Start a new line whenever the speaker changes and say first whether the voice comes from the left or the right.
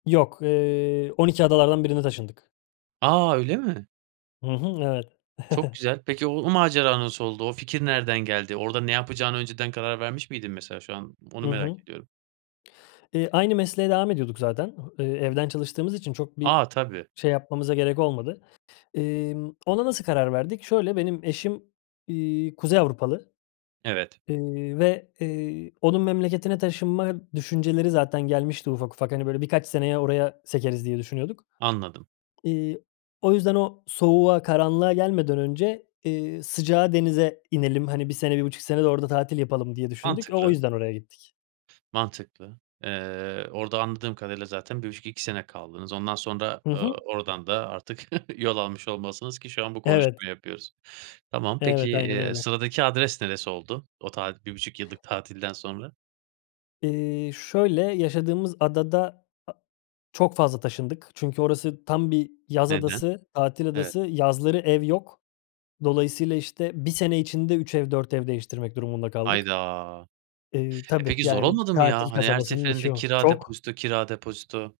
left: Yok, eee, Oniki Adalar'dan birine taşındık.
right: A! Öyle mi?
left: Hı hı, evet.
right: Çok güzel. Peki o o macera nasıl oldu? O fikir nereden geldi? Orada ne yapacağını önceden karar vermiş miydin, mesela, şu an onu
left: Hı hı.
right: merak ediyorum.
left: Eee, aynı mesleğe devam ediyorduk zaten. Ho eee, evden çalıştığımız için çok bir
right: A! Tabii.
left: şey yapmamıza gerek olmadı. Emm, ona nasıl karar verdik? Şöyle, benim eşim, iii, Kuzey Avrupalı,
right: Evet.
left: eee, ve, eee, onun memleketine taşınma düşünceleri zaten gelmişti ufak ufak. Hani, "Böyle birkaç seneye oraya sekeriz." diye düşünüyorduk.
right: Anladım.
left: İii, o yüzden, "O soğuğa, karanlığa gelmeden önce, iii, sıcağa, denize inelim. Hani, 1 sene, 1,5 sene de orada tatil yapalım." diye düşündük. O o
right: Mantıklı.
left: yüzden oraya gittik.
right: Mantıklı. Eee, orada anladığım kadarıyla zaten 1,5-2 sene kaldınız. Ondan sonra,
left: Hı
right: eee,
left: hı.
right: oradan da artık yol almış olmalısınız ki şu an bu konuşmayı
left: Evet.
right: yapıyoruz. Tamam, peki,
left: Evet, aynen
right: eee,
left: öyle.
right: sıradaki adres neresi oldu? O tatil 1,5 yıllık tatilden sonra.
left: Eee, şöyle, yaşadığımız adada a çok fazla taşındık. Çünkü orası tam bir yaz
right: Neden?
left: adası, tatil
right: Evet.
left: adası. Yazları ev yok. Dolayısıyla, işte, 1 sene içinde 3 ev, 4 ev değiştirmek durumunda kaldık.
right: Hayda!
left: Eee,
right: E,
left: tabii,
right: peki, zor
left: yani,
right: olmadı mı
left: tatil
right: ya? Hani, her
left: kasabasının içi
right: seferinde
left: o.
right: kira,
left: Çok
right: depozito; kira, depozito.